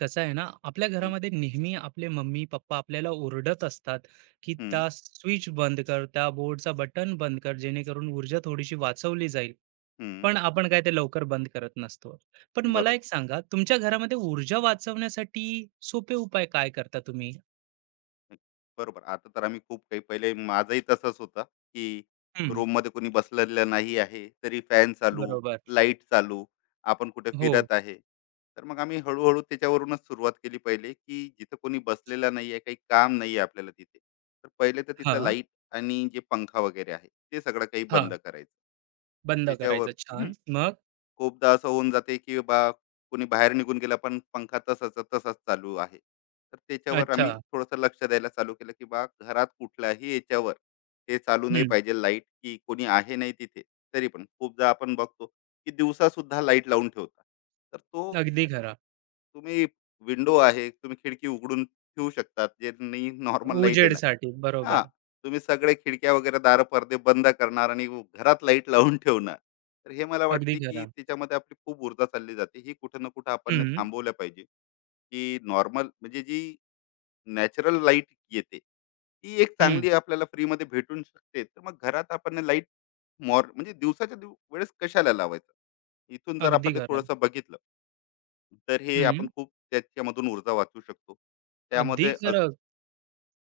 कसं आहे ना, आपल्या हं, घरामध्ये नेहमी आपले मम्मी-पप्पा आपल्याला ओरडत असतात, की हं, "त्या स्विच बंद कर, त्या बोर्डचा बटन बंद कर, जेणेकरून ऊर्जा थोडीशी वाचवली जाईल." हं. पण आपण काय ते लवकर बंद करत नसतो. पण मला बरोबर. एक सांगा, तुमच्या घरामध्ये ऊर्जा वाचवण्यासाठी सोपे उपाय काय करता तुम्ही? नाही, बरोबर. आता तर आम्ही खूप काही पहिले माझंही तसंच होतं, की हं, रूममध्ये कोणी बसलेलं नाही आहे, तरी फॅन चालू, बरोबर. लाईट चालू, आपण कुठे हो. फिरत आहे. तर मग आम्ही हळू त्याच्यावरूनच सुरुवात केली पहिले, की जिथं कोणी बसलेलं नाही आहे, काही काम नाही आहे आपल्याला तिथे. तर पहिले तर तिथलं हां, लाईट आणि जे पंखा वगैरे आहे, ते सगळं काही बंद हां. करायचं. बंद त्याच्यावर करायचं. छान. मग? खूपदा असं होऊन जाते की कोणी बाहेर निघून गेला पण पंखा तसाचा तसाच चालू आहे तर त्याच्यावर अच्छा. आम्ही थोडंसं लक्ष द्यायला चालू केलं की घरात कुठल्याही याच्यावर हे चालू नाही हं. पाहिजे लाईट की कोणी आहे नाही तिथे तरी पण खूपदा आपण बघतो की दिवसा सुद्धा लाईट लावून ठेवता तर तो अगदी खरं. तुम्ही विंडो आहे तुम्ही खिडकी उघडून ठेवू शकतात जे नॉर्मल लाईट येणार. उजेडसाठी. हा, बरोबर. तुम्ही सगळे खिडक्या वगैरे दार पडदे बंद करणार आणि घरात लाईट लावून ठेवणार तर हे मला अगदी वाटते की खरं. त्याच्यामध्ये आपली खूप ऊर्जा चालली जाते ही कुठं ना कुठं आपण ने हं, थांबवल्या पाहिजे की नॉर्मल म्हणजे जी नॅचरल लाईट येते ती एक हं. चांगली आपल्याला फ्रीमध्ये भेटून शकते तर मग घरात आपण लाईट म्हणजे दिवसाच्या वेळेस कशाला लावायचं इथून जर अगदी आपण खरं. थोडंसं बघितलं तर हे हं. आपण खूप त्याच्यामधून ऊर्जा वाचू शकतो. अगदी त्यामध्ये अज- खरं.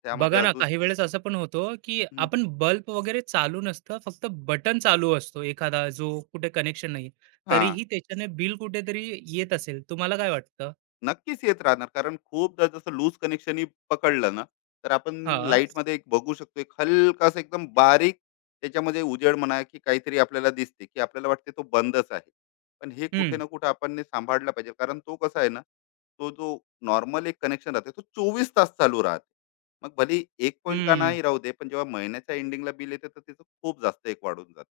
त्यामध्ये बघा ना, अजून. काही वेळेस असं पण होतं, की हं, आपण बल्ब वगैरे चालू नसतं, फक्त बटन चालू असतो एखादा जो कुठे कनेक्शन नाहीये. हा, तरीही त्याच्याने बिल कुठेतरी येत असेल. तुम्हाला काय वाटतं? नक्कीच येत राहणार कारण खूपदा जसं लूज कनेक्शनही पकडलं ना तर आपण हां. लाईटमध्ये एक बघू शकतो एक हलकासा एकदम बारीक त्याच्यामध्ये उजेड म्हणा की काहीतरी आपल्याला दिसते की आपल्याला वाटते तो बंदच आहे पण हे कुठे हं, ना कुठे आपण ने सांभाळला पाहिजे कारण तो कसा आहे ना तो जो नॉर्मल एक कनेक्शन राहते तो 24 तास चालू राहते मग भले एक पॉईंट का हं. नाही राहू दे पण जेव्हा महिन्याच्या एंडिंगला बिल येते तर त्याचं खूप जास्त एक वाढून जाते.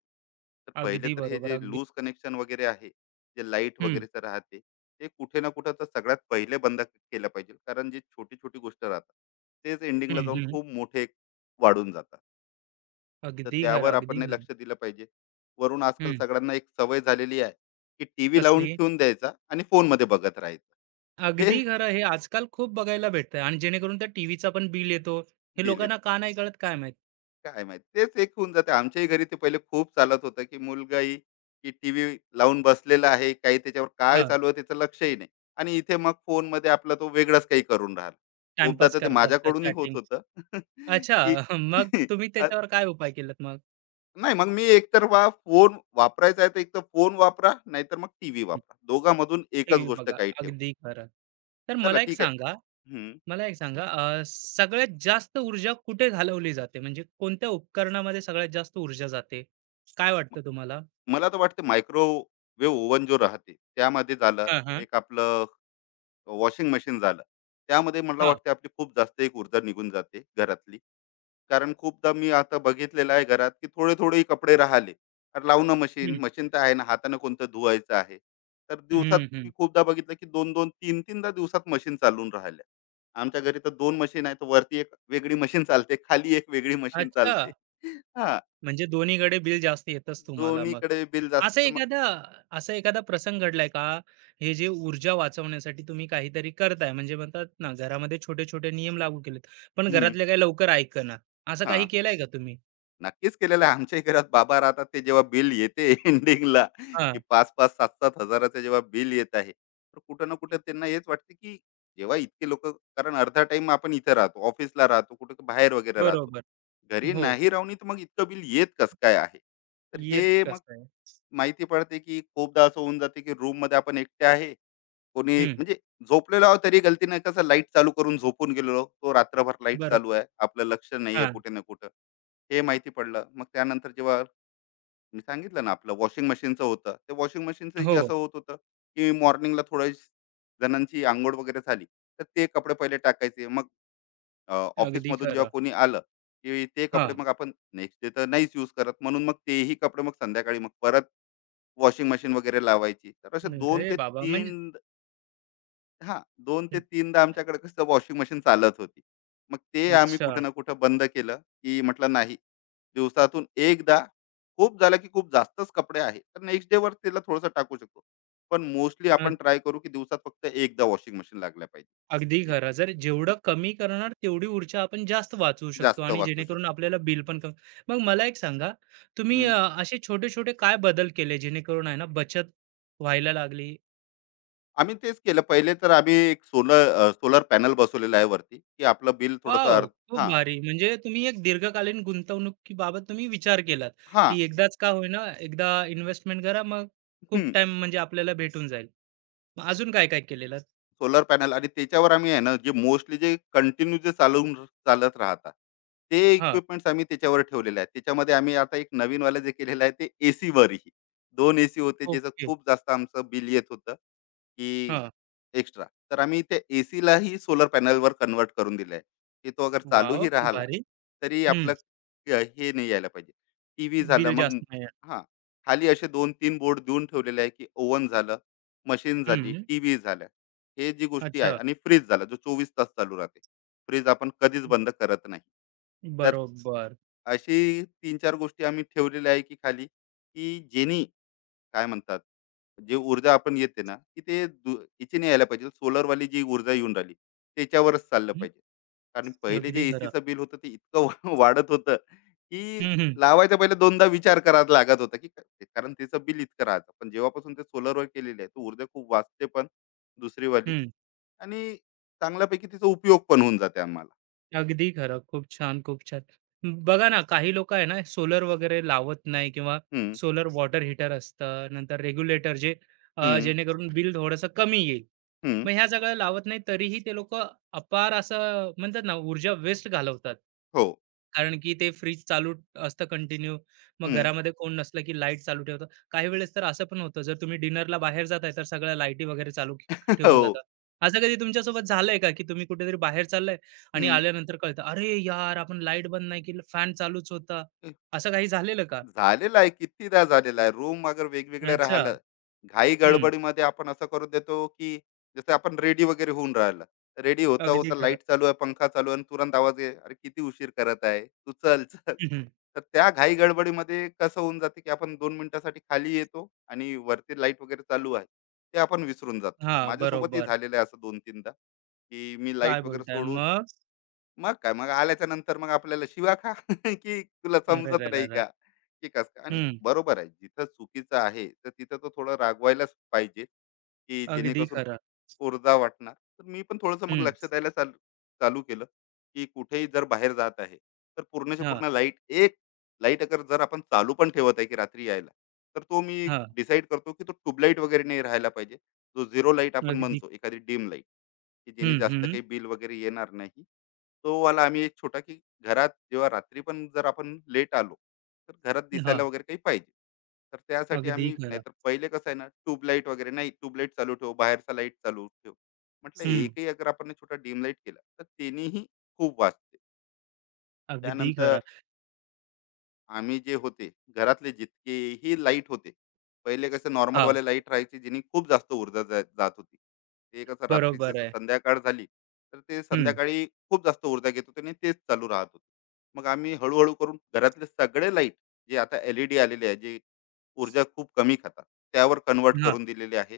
तर पहिले अगदी तर हे बरोबर. जे अगदी. लूज कनेक्शन वगैरे आहे, जे लाईट हं, वगैरेचं राहते, ते कुठे ना कुठे तर सगळ्यात पहिले बंद केलं पाहिजे. कारण जी छोटी-छोटी गोष्ट राहतात, तेच हं, एंडिंगला जाऊन हं. खूप मोठे वाढून जातात. तर अगदी खरं, त्यावर अगदी आपण हे खरं. लक्ष दिलं पाहिजे. वरून आजकाल हं. सगळ्यांना एक सवय झालेली आहे, की टीव्ही लावून कसली? ठेवून द्यायचा आणि फोनमध्ये बघत राहायचं. अगदी हे खरं. हे आजकाल खूप बघायला भेटतंय आणि जेणेकरून त्या टीव्हीचा पण बिल येतो. हे बिल लोकांना का नाही कळत काय माहीत? काय माहित तेच एक होऊन जाते आमच्याही घरी ते पहिले खूप चालत होतं की मुलगाही की टीव्ही लावून बसलेला आहे काही त्याच्यावर काय हां, चालू आहे त्याचं लक्षही नाही आणि इथे मग फोन मध्ये आपला तो वेगळाच काही करून राहिला. खूपदा टाईमपास तर ते करत असतात, माझ्याकडूनही होत चॅटिंग. होतं. अच्छा. की मग तुम्ही अ, त्याच्यावर काय उपाय केलात मग? नाही मग मी एकतर फोन वापरायचा आहे तर एकतर फोन वापरा नाहीतर मग टीव्ही वापरा दोघांमधून एकच टीव्ही गोष्ट बघा. काही ठेव. अगदी खरं. तर चला मला एक ठीक आहे. सांगा हम्म. मला एक सांगा सगळ्यात जास्त ऊर्जा कुठे घालवली जाते? म्हणजे कोणत्या उपकरणामध्ये सगळ्यात जास्त ऊर्जा जाते? काय वाटतं तुम्हाला? मला तर वाटते मायक्रोवेव्ह ओव्हन जो राहते त्यामध्ये झालं हां, हां. एक आपलं वॉशिंग मशीन झालं. त्यामध्ये मला हां. वाटते आपली खूप जास्त एक ऊर्जा निघून जाते घरातली. कारण खूपदा मी आता बघितलेलं आहे घरात, की थोडे थोड़े कपडे राहिले, तर लावणं मशीन, हं. मशीन तर आहे ना, हातानं कोणतं धुवायचं आहे. तर दिवसात हं, मी हं. खूपदा बघितलं, की 2-2, 3-3दा दिवसात मशीन चालून राहिल्या. आमच्या घरी तर 2 मशीन आहेत. वरती एक वेगळी मशीन चालते, खाली एक वेगळी मशीन अच्छा. चालते. हां, म्हणजे दोन्हीकडे बिल जास्त येतच तुम्हाला मग. दोन्हीकडे बिल जास्त असं तर मग. एखादा असा एखादा प्रसंग घडलाय का? हे जे ऊर्जा वाचवण्यासाठी तुम्ही काहीतरी करताय म्हणजे म्हणतात ना, घरामध्ये छोटे-छोटे नियम लागू केलेत, पण हं, घरातले काही लवकर ऐकेना. असं काही हां. केलंय का तुम्ही? नक्कीच केलेलं आहे. आमच्याही घरात बाबा राहतात ते जेव्हा बिल येते एंडिंगला हां, की 5-5, 7-7 हजाराचं जेव्हा बिल येत आहे, तर कुठं ना कुठं त्यांना हेच वाटते की जेव्हा इतके लोक कारण अर्धा टाइम आपण इथे राहतो, ऑफिसला राहतो, कुठं बाहेर वगैरे राहतो. बरोबर. घरी हो, नाही राहूनही तर मग इतकं बिल येत कसं काय आहे? तर येत हे मग कसं आहे? माहिती पडते की खूपदा असं होऊन जाते की रूममध्ये आपण एकटे आहे कोणी हं, म्हणजे झोपलेलो आहोत तरी गलतीनं कसं लाईट चालू करून झोपून गेलेलो. तो रात्रभर लाईट बरोबर. चालू आहे. आपलं लक्ष नाहीये हां, कुठे ना कुठं. हे माहिती पडलं. मग त्यानंतर जेव्हा मी सांगितलं ना आपलं वॉशिंग मशीनचं होतं. ते वॉशिंग मशीनचंही हो, असं होत होतं, की मॉर्निंगला थोड्या जणांची अंघोळ वगैरे झाली, तर ते कपडे पहिले टाकायचे. मग अगदी ऑफिसमधून जेव्हा खरं. कोणी आलं, की ते कपडे हां, मग आपण नेक्स्ट डे तर नाहीच यूज करत. म्हणून मग तेही कपडे मग संध्याकाळी मग परत वॉशिंग मशीन वगैरे लावायची. तर असे 2 अरे ते बाबा! म्हणजे 3 हां, दोन ते 3दा आमच्याकडे कसं वॉशिंग मशीन चालत होती. मग ते आम्ही अच्छा. कुठं ना कुठं बंद केलं, की म्हटलं नाही, दिवसातून एकदा खूप झालं की खूप जास्तच कपडे आहे, तर नेक्स्ट डेवर त्याला थोडंसं टाकू शकतो. पण मोस्टली आपण ट्राय करू की दिवसात फक्त एकदा वॉशिंग मशीन लागल्या पाहिजे, अगदी जे खरं. जर जेवढं कमी करणार तेवढी ऊर्जा आपण जास्त वाचवू शकतो जास्त आणि वाचू जेणेकरून शकतो. आपल्याला बिल पण कमी. मग मला एक सांगा, तुम्ही हं. असे छोटे-छोटे काय बदल केले जेणेकरून आहे ना बचत व्हायला लागली? आम्ही तेच केलं. पहिले तर आम्ही एक सोलर सोलर पॅनल बसवलेला आहे वरती, की आपलं बिल थोडंसं वॉव! अर्ध. खूप हां, भारी. म्हणजे तुम्ही एक दीर्घकालीन गुंतवणुकीबाबत तुम्ही विचार केलात, हां. की एकदाच का होईना एकदा इन्व्हेस्टमेंट करा मग खूप टाईम म्हणजे आपल्याला भेटून जाईल. मग अजून काय-काय केलेलं? सोलर पॅनल आणि त्याच्यावर आम्ही आहे ना, जे मोस्टली जे कंटिन्यू जे चालत राहतात, ते हां. इक्विपमेंट्स आम्ही त्याच्यावर ठेवलेले आहेत. त्याच्यामध्ये आम्ही आता एक नवीनवालं जे केलेलं आहे, ते एसीवरही. 2 एसी होते, ज्याचं ओके. खूप जास्त आमचं बिल येत होतं, की हां. एक्स्ट्रा. तर आम्ही त्या एसीलाही सोलर पॅनलवर कन्व्हर्ट करून दिलं आहे, की तो अगर वॉव! चालूही खूप राहिला, भारी. तरी हं. आपलं हे नाही यायला पाहिजे. टीव्ही झालं, बिल मग जास्त नाही आहे. हां, खाली असे 2-3 बोर्ड देऊन ठेवलेले आहे, की ओव्हन झालं, मशीन झाली, हं. टीव्ही झालं. हे जी गोष्टी आहे अच्छा. आणि फ्रीज झाला जो 24 तास चालू राहते. फ्रीज आपण कधीच बंद करत नाही. तर बरोबर. अशी तीन चार गोष्टी आम्ही ठेवलेल्या आहे की खाली, की जेनी काय म्हणतात, जे ऊर्जा आपण येते ना, की ते हिची नाही यायला पाहिजे. सोलरवाली जी ऊर्जा येऊन राहिली, त्याच्यावरच चाललं हं, पाहिजे. कारण पहिले अगदी जे खरं. एसीचं बिल होतं ते इतकं वाढत होतं, की हं, हं, लावायचा पहिले दोनदा विचार करावा लागत होता, की कारण त्याचं बिल इतकं राहायचं. पण जेव्हापासून ते सोलरवर केलेलं आहे, तर ऊर्जा खूप वाचते पण दुसरीवाली. हं. आणि चांगल्यापैकी तिचा उपयोग पण होऊन जाते आम्हाला. अगदी खरं. खूप छान, खूप छान. बघा ना, काही लोकं आहे ना, सोलर वगैरे लावत नाही किंवा हं, सोलर वॉटर हीटर असतं, नंतर रेग्युलेटर जे हं, जेणेकरून बिल थोडंसं कमी येईल. हं. मग ह्या सगळ्या लावत नाही तरीही ते लोकं अपार असं म्हणतात ना ऊर्जा वेस्ट घालवतात. हो. कारण की ते फ्रिज चालू असतं कंटिन्यू. मग हं. घरामध्ये कोण नसलं की लाईट चालू ठेवतात. काही वेळेस तर असं पण होतं, जर तुम्ही डिनरला बाहेर जाताय तर सगळ्या लाईटी वगैरे ठेवून हो. जातात. असं कधी तुमच्यासोबत झालंय का, की तुम्ही कुठेतरी बाहेर चाललाय आणि हं. आल्यानंतर कळतं, "अरे यार! आपण लाईट बंद नाही केलं, फॅन चालूच होता." असं काही झालेलं का? झालेलं आहे कितीदा झालेलं आहे रूम अगर वेगवेगळे अच्छा. राहिलं घाई हं. गडबडीमध्ये आपण असं करून देतो की जसं आपण रेडी वगैरे होऊन राहिलं रेडी होता अगदी होता खरं. लाईट चालू आहे पंखा चालू आहे आणि तुरंत आवाज आहे अरे किती उशीर करत आहे तू चल चल. हं, हं. तर त्या घाई गडबडीमध्ये कसं होऊन जाते की आपण दोन मिनिटासाठी खाली येतो आणि वरती लाईट वगैरे चालू आहे ते आपण विसरून जातो. माझ्यासोबतही बरोबर. झालेलं आहे असं दोन तीनदा की मी काय लाईट वगैरे बोलताय सोडून मग? मग काय, मग आल्याच्या नंतर मग आपल्याला शिव्या खा, की तुला समजत नाही अरेरेरेरे! का? की कसं काय? आणि हं, बरोबर आहे, जिथं चुकीचं आहे, तर तिथं तो थोडं रागवायलाच पाहिजे, की अगदी जेणेकरून खरं. ओरडा वाटणार. तर मी पण थोडंसं मग हं, लक्ष द्यायला चालू चालू केलं, की कुठेही जर बाहेर जात आहे, तर पूर्णच्या हां, पूर्ण लाईट एक लाईट अगर जर आपण चालू पण ठेवत आहे, की रात्री यायला, तर तो मी हां, डिसाईड करतो, की तो ट्यूबलाईट वगैरे नाही राहायला पाहिजे. जो झिरो लाईट आपण अगदी. म्हणतो, एखादी डिम लाईट. की जेणे हं, जास्त हं. काही बिल वगैरे येणार नाही. तो वाला आम्ही एक छोटा की घरात जेव्हा रात्री पण जर आपण लेट आलो, तर घरात हां, दिसायला वगैरे काही पाहिजे. तर त्यासाठी अगदी आम्ही खरं. नाहीतर पहिले कसं आहे ना ट्यूबलाईट वगैरे नाही ट्यूबलाईट चालू ठेव, बाहेरचा लाईट चालू ठेव. म्हटलं हं, एकही अगर आपण हे छोटा डिम लाईट केला, तर त्यानेही खूप वाचते. अगदी त्यानंतर खरं. आम्ही जे होते, घरातले जितकेही लाईट होते, पहिले कसं हां, नॉर्मलवाले लाईट राहायचे, जेणे खूप जास्त ऊर्जा जात होती. ते कसं रात्री बरोबर जसं आहे. संध्याकाळ झाली तर ते हं, संध्याकाळी खूप जास्त ऊर्जा घेत होते आणि तेच चालू राहत होते. मग आम्ही हळूहळू करून घरातले सगळे लाईट जे आता एलईडी आलेले आहे जे ऊर्जा खूप कमी खातात त्यावर कन्वर्ट हां, करून दिलेले आहे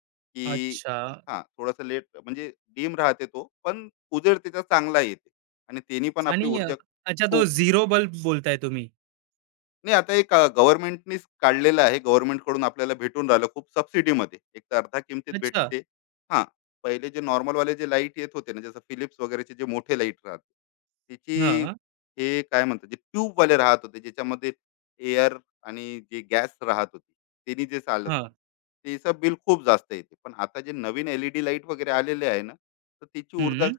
की अच्छा हां थोडासा लेट म्हणजे डीम राहते तो पण उजेड त्याचा चांगला येते आणि त्यांनी पण आपली आणि अ, ऊर्जा अच्छा तो खूप. झिरो बल्ब बोलताय तुम्ही. नाही आता एक गव्हर्नमेंटनीच काढलेलं आहे. गव्हर्नमेंटकडून आपल्याला भेटून राहिलं खूप सबसिडीमध्ये. एक तर अर्ध्या किमतीत अच्छा. भेटते. हां, पहिले जे नॉर्मल वाले जे लाईट येत होते ना, जसं फिलिप्स वगैरेचे जे मोठे लाईट राहते, त्याची हां, हे काय म्हणतात, जे ट्यूबवाले राहत होते, ज्याच्यामध्ये एअर आणि जे गॅस राहत होती, त्यांनी जे चालत हां. होते, त्याचं बिल खूप जास्त येते. पण आता जे नवीन एल लाईट वगैरे आलेले आहे ना, तर त्याची ऊर्जा हं,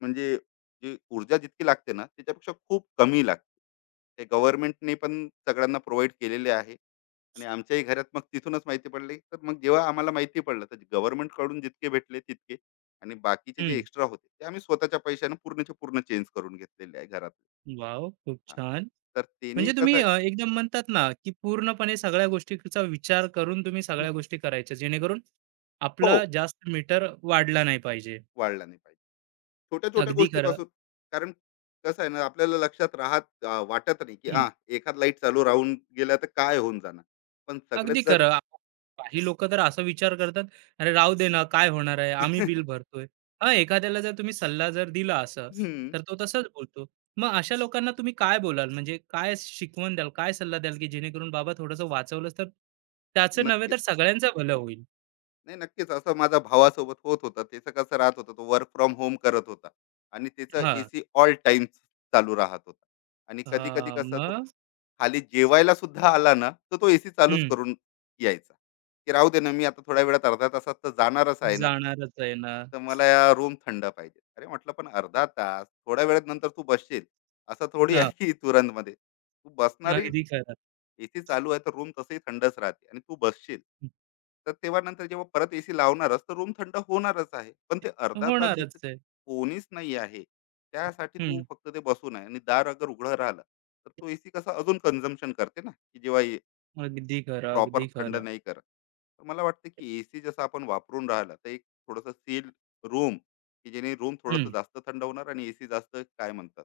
म्हणजे जी ऊर्जा जितकी लागते ना, त्याच्यापेक्षा खूप कमी लागते. ते गव्हर्नमेंटने पण सगळ्यांना प्रोव्हाइड केलेले आहे आणि आमच्याही घरात मग तिथूनच माहिती पडली तर मग जेव्हा आम्हाला माहिती पडलं तर Government कडून जितके भेटले तितके आणि बाकीचे जे हं. एक्स्ट्रा होते ते आम्ही स्वतःच्या पैशाने पूर्णचे पूर्ण चेंज करून घेतलेले आहे घरात. वॉव! खूप हा, छान. तर म्हणजे त्यांनी कसं तुम्ही आहे. एकदम म्हणतात ना, की पूर्णपणे सगळ्या गोष्टीचा विचार करून तुम्ही सगळ्या गोष्टी करायच्या, जेणेकरून हो आपला जास्त मीटर वाढला नाही पाहिजे. वाढला नाही पाहिजे छोट्या छोट्या अगदी खरं. गोष्टीपासून. कारण कसं आहे ना आपल्याला लक्षात राहत वाटत नाही की हं. हा एखाद लाईट चालू राहून गेला तर काय होऊन जाणार पण अगदी सगळेच जर. खरं. काही लोकं तर असा विचार करतात, "अरे राहू दे ना, काय होणार आहे? आम्ही बिल भरतोय." हां, एखाद्याला जर तुम्ही सल्ला जर दिला असं, हम्म, तर तो तसाच बोलतो. मग अशा लोकांना तुम्ही काय बोलाल? म्हणजे काय शिकवण द्याल, काय सल्ला द्याल, की जेणेकरून बाबा थोडंसं वाचवलंच तर त्याचं नव्हे नक्की तर सगळ्यांचं भलं होईल? नाही नक्कीच असं माझ्या भावासोबत होत होतं त्याचं कसं राहत होतं तो वर्क फ्रॉम होम करत होता आणि त्याचं हां. एसी ऑल टाइम चालू राहत होता. आणि कधी कधी हां, कसं तो मग खाली जेवायला सुद्धा आला ना तर तो एसी चालूच हं. करून यायचा की राहू दे ना मी आता थोड्या वेळात अर्धा तासात तर जाणारच आहे ना जाणारच आहे ना. तर मला या रूम थंड पाहिजे. अरे म्हटलं पण अर्धा तास थोड्या वेळात नंतर तू बसशील असं थोडी हां, आहे की तुरंत मध्ये तू बसणारही. अगदी खरं. एसी चालू आहे तर रूम तसंही थंडच राहते आणि तू बसशील तर तेव्हा नंतर जेव्हा परत एसी लावणारच तर रूम थंड होणारच आहे पण ते अर्धा तास होणारच जिथे आहे. कोणीच नाही आहे त्यासाठी तू हं. फक्त ते बसून आहे आणि दार अगर उघडं राहिलं तर तो एसी कसा अजून कन्झम्पशन करते ना की जेव्हा अगदी खरं, प्रॉपर अगदी थंड खरं. नाही करत. तर मला वाटतं की एसी जसं आपण वापरून राहिलं तर एक थोडंसं सील रूम की जेणे रूम थोडंसं हं. जास्त थंड होणार आणि एसी जास्त काय म्हणतात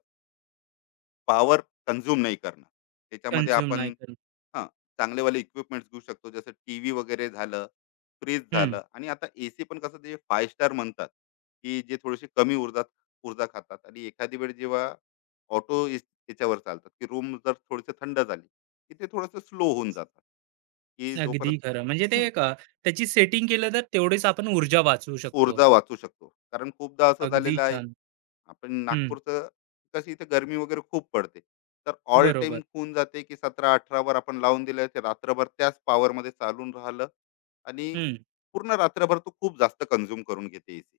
पॉवर कंझ्युम नाही करणार. त्याच्यामध्ये कन्झ्युम नाही आपण करत. हां, चांगलेवाले इक्विपमेंट्स घेऊ शकतो. जसं टीव्ही वगैरे झालं, फ्रीज झालं आणि आता एसी पण कसं ते 5 स्टार म्हणतात, की जे थोडीशी कमी ऊर्जात ऊर्जा खातात आणि एखादी वेळ जेव्हा ऑटो इस याच्यावर चालतात, की रूम जर थोडीशी थंड झाली, की ते थोडंसं स्लो होऊन जातात, की अगदी जोपर्यंत. खरं. म्हणजे ते हं, एक त्याची सेटिंग केलं तर तेवढीच आपण ऊर्जा वाचवू शकतो. ऊर्जा वाचू शकतो. कारण खूपदा असं अगदी झालेलं आहे छान. आपण हं, नागपूरचं कसं इथे गरमी वगैरे खूप पडते तर ऑल टाइम बरोबर. होऊन जाते की 17-18 वर आपण लावून दिलं ते रात्रभर त्याच power मध्ये चालून राहिलं आणि हं. पूर्ण रात्रभर तो खूप जास्त कंझ्युम करून घेते एसी.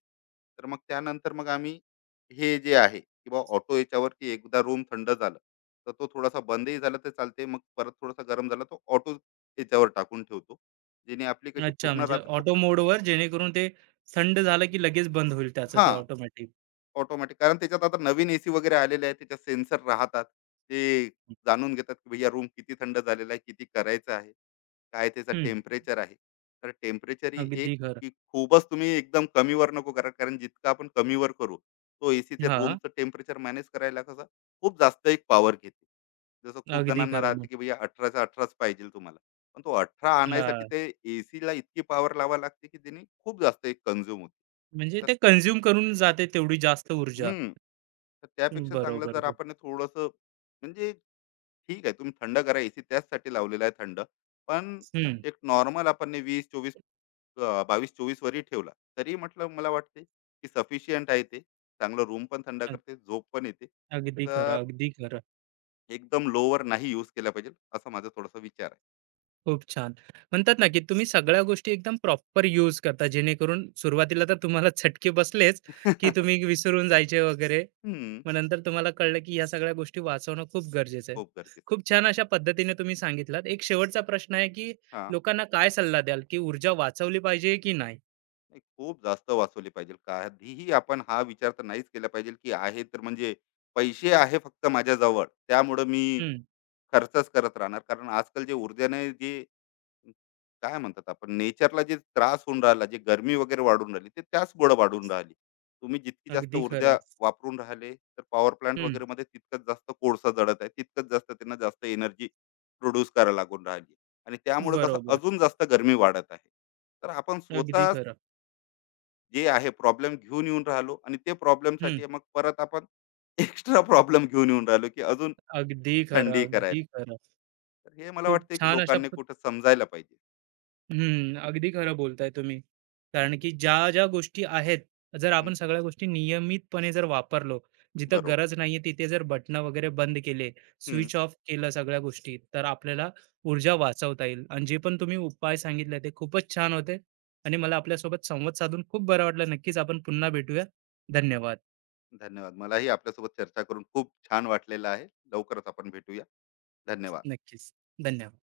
तर मग त्यानंतर मग आम्ही हे जे आहे किंवा ऑटो याच्यावर की एकदा रूम थंड झालं तर तो थोडासा बंदही झाला तर चालते मग परत थोडासा गरम झाला तो ऑटो याच्यावर टाकून ठेवतो जेणे आपली कशी अच्छा, पूर्ण म्हणजे रात्र तो. ऑटो मोडवर जेणेकरून ते थंड झालं की लगेच बंद होईल त्याचं हा, ते ऑटोमॅटिक. ऑटोमॅटिक कारण त्याच्यात आता नवीन एसी वगैरे आलेले आहे त्याच्यात सेन्सर राहतात. ते जाणून घेतात की भैया रूम किती थंड झालेला आहे, किती करायचं आहे, काय त्याचा हं, टेम्परेचर आहे. तर टेम्परेचर ही एक अगदी खरं. की खूपच तुम्ही एकदम कमीवर नको करा कारण जितकं आपण कमीवर करू, तो एसी ते हां, रूमचं टेम्परेचर मॅनेज करायला कसं खूप जास्त एक पॉवर घेते. जसं खूप अगदी जणांना खरं राहते मग. की भैया 18च्या 18च पाहिजेल तुम्हाला. पण तो 18 आणायसाठी हां, ते एसीला इतकी पॉवर लावावी लागते की त्याने खूप जास्त एक कन्झ्युम होते. म्हणजे तर ते कंझ्युम करून जाते तेवढी जास्त ऊर्जा. हं. तर त्यापेक्षा चांगलं बरोबर. जर आपण थोडंसं म्हणजे ठीक आहे तुम्ही थंड करा एसी त्याचसाठी लावलेला आहे थंड पण हं, एक नॉर्मल आपण वीस चोवीस 22-24 वरही ठेवला तरी म्हटलं मला वाटते की सफिशियंट आहे ते चांगलं रूम पण थंड अ, करते झोप पण येते. अगदी तर खरं, अगदी खरं. एकदम लोवर नाही यूज केला पाहिजे असा माझा थोडासा विचार आहे. खूप छान. म्हणतात ना, की तुम्ही सगळ्या गोष्टी एकदम प्रॉपर यूज करता, जेणेकरून सुरुवातीला तर तुम्हाला चटके बसलेच, की तुम्ही विसरून जायचे वगैरे. हम्म, मग नंतर तुम्हाला कळलं, की ह्या सगळ्या गोष्टी वाचवणं खूप गरजेचं आहे. खूप गरजेचं. खूप छान अशा पद्धतीने तुम्ही सांगितलात. एक शेवटचा प्रश्न आहे, की हा, लोकांना काय सल्ला द्याल, की ऊर्जा वाचवली पाहिजे की नाही? नाही खूप जास्त वाचवली पाहिजे कधीही आपण हा विचार तर नाहीच केला पाहिजे की आहे तर म्हणजे पैसे आहे फक्त माझ्याजवळ त्यामुळं मी हं, खर्चच करत राहणार कारण आजकाल जे ऊर्जेने जे काय म्हणतात आपण नेचरला जे त्रास होऊन राहिला जे गरमी वगैरे वाढून राहिली ते त्याच गोड वाढून राहिली तुम्ही जितकी जास्त अगदी ऊर्जा खरं. वापरून राहिले तर पॉवर प्लांट हं, वगैरे मध्ये तितकंच जास्त कोळसा जळत आहे तितकंच जास्त त्यांना जास्त एनर्जी प्रोड्यूस करायला लागून राहिली आणि त्यामुळे कसं बरोबर. अजून जास्त गरमी वाढत आहे. तर आपण अगदी स्वतः खरं. जे आहे प्रॉब्लेम घेऊन येऊन राहिलो आणि ते हं, प्रॉब्लेमसाठी मग परत आपण एक्स्ट्रा प्रॉब्लेम घेऊन येऊन राहिलो की अजून अगदी खरं, थंडी अगदी करायला. खरं. तर हे मला खूप वाटते की छान अशा लोकांनी कुठं समजायला पाहिजे. हम्म, अगदी खरं बोलताय तुम्ही. हं, कारण की ज्या-ज्या गोष्टी आहेत, जर हं, आपण सगळ्या गोष्टी नियमितपणे जर वापरलो, जिथं बरोबर. गरज नाहीये तिथे जर बटणं वगैरे बंद केले, हं, स्विच ऑफ केलं सगळ्या गोष्टी, तर आपल्याला ऊर्जा वाचवता येईल. आणि जे पण तुम्ही उपाय सांगितले ते खूपच छान होते आणि मला आपल्यासोबत संवाद साधून खूप बरं वाटलं. नक्कीच आपण पुन्हा भेटूया. धन्यवाद. धन्यवाद. मलाही आपल्यासोबत चर्चा करून खूप छान वाटलेलं आहे. लवकरच आपण भेटूया. धन्यवाद. नक्कीच. धन्यवाद.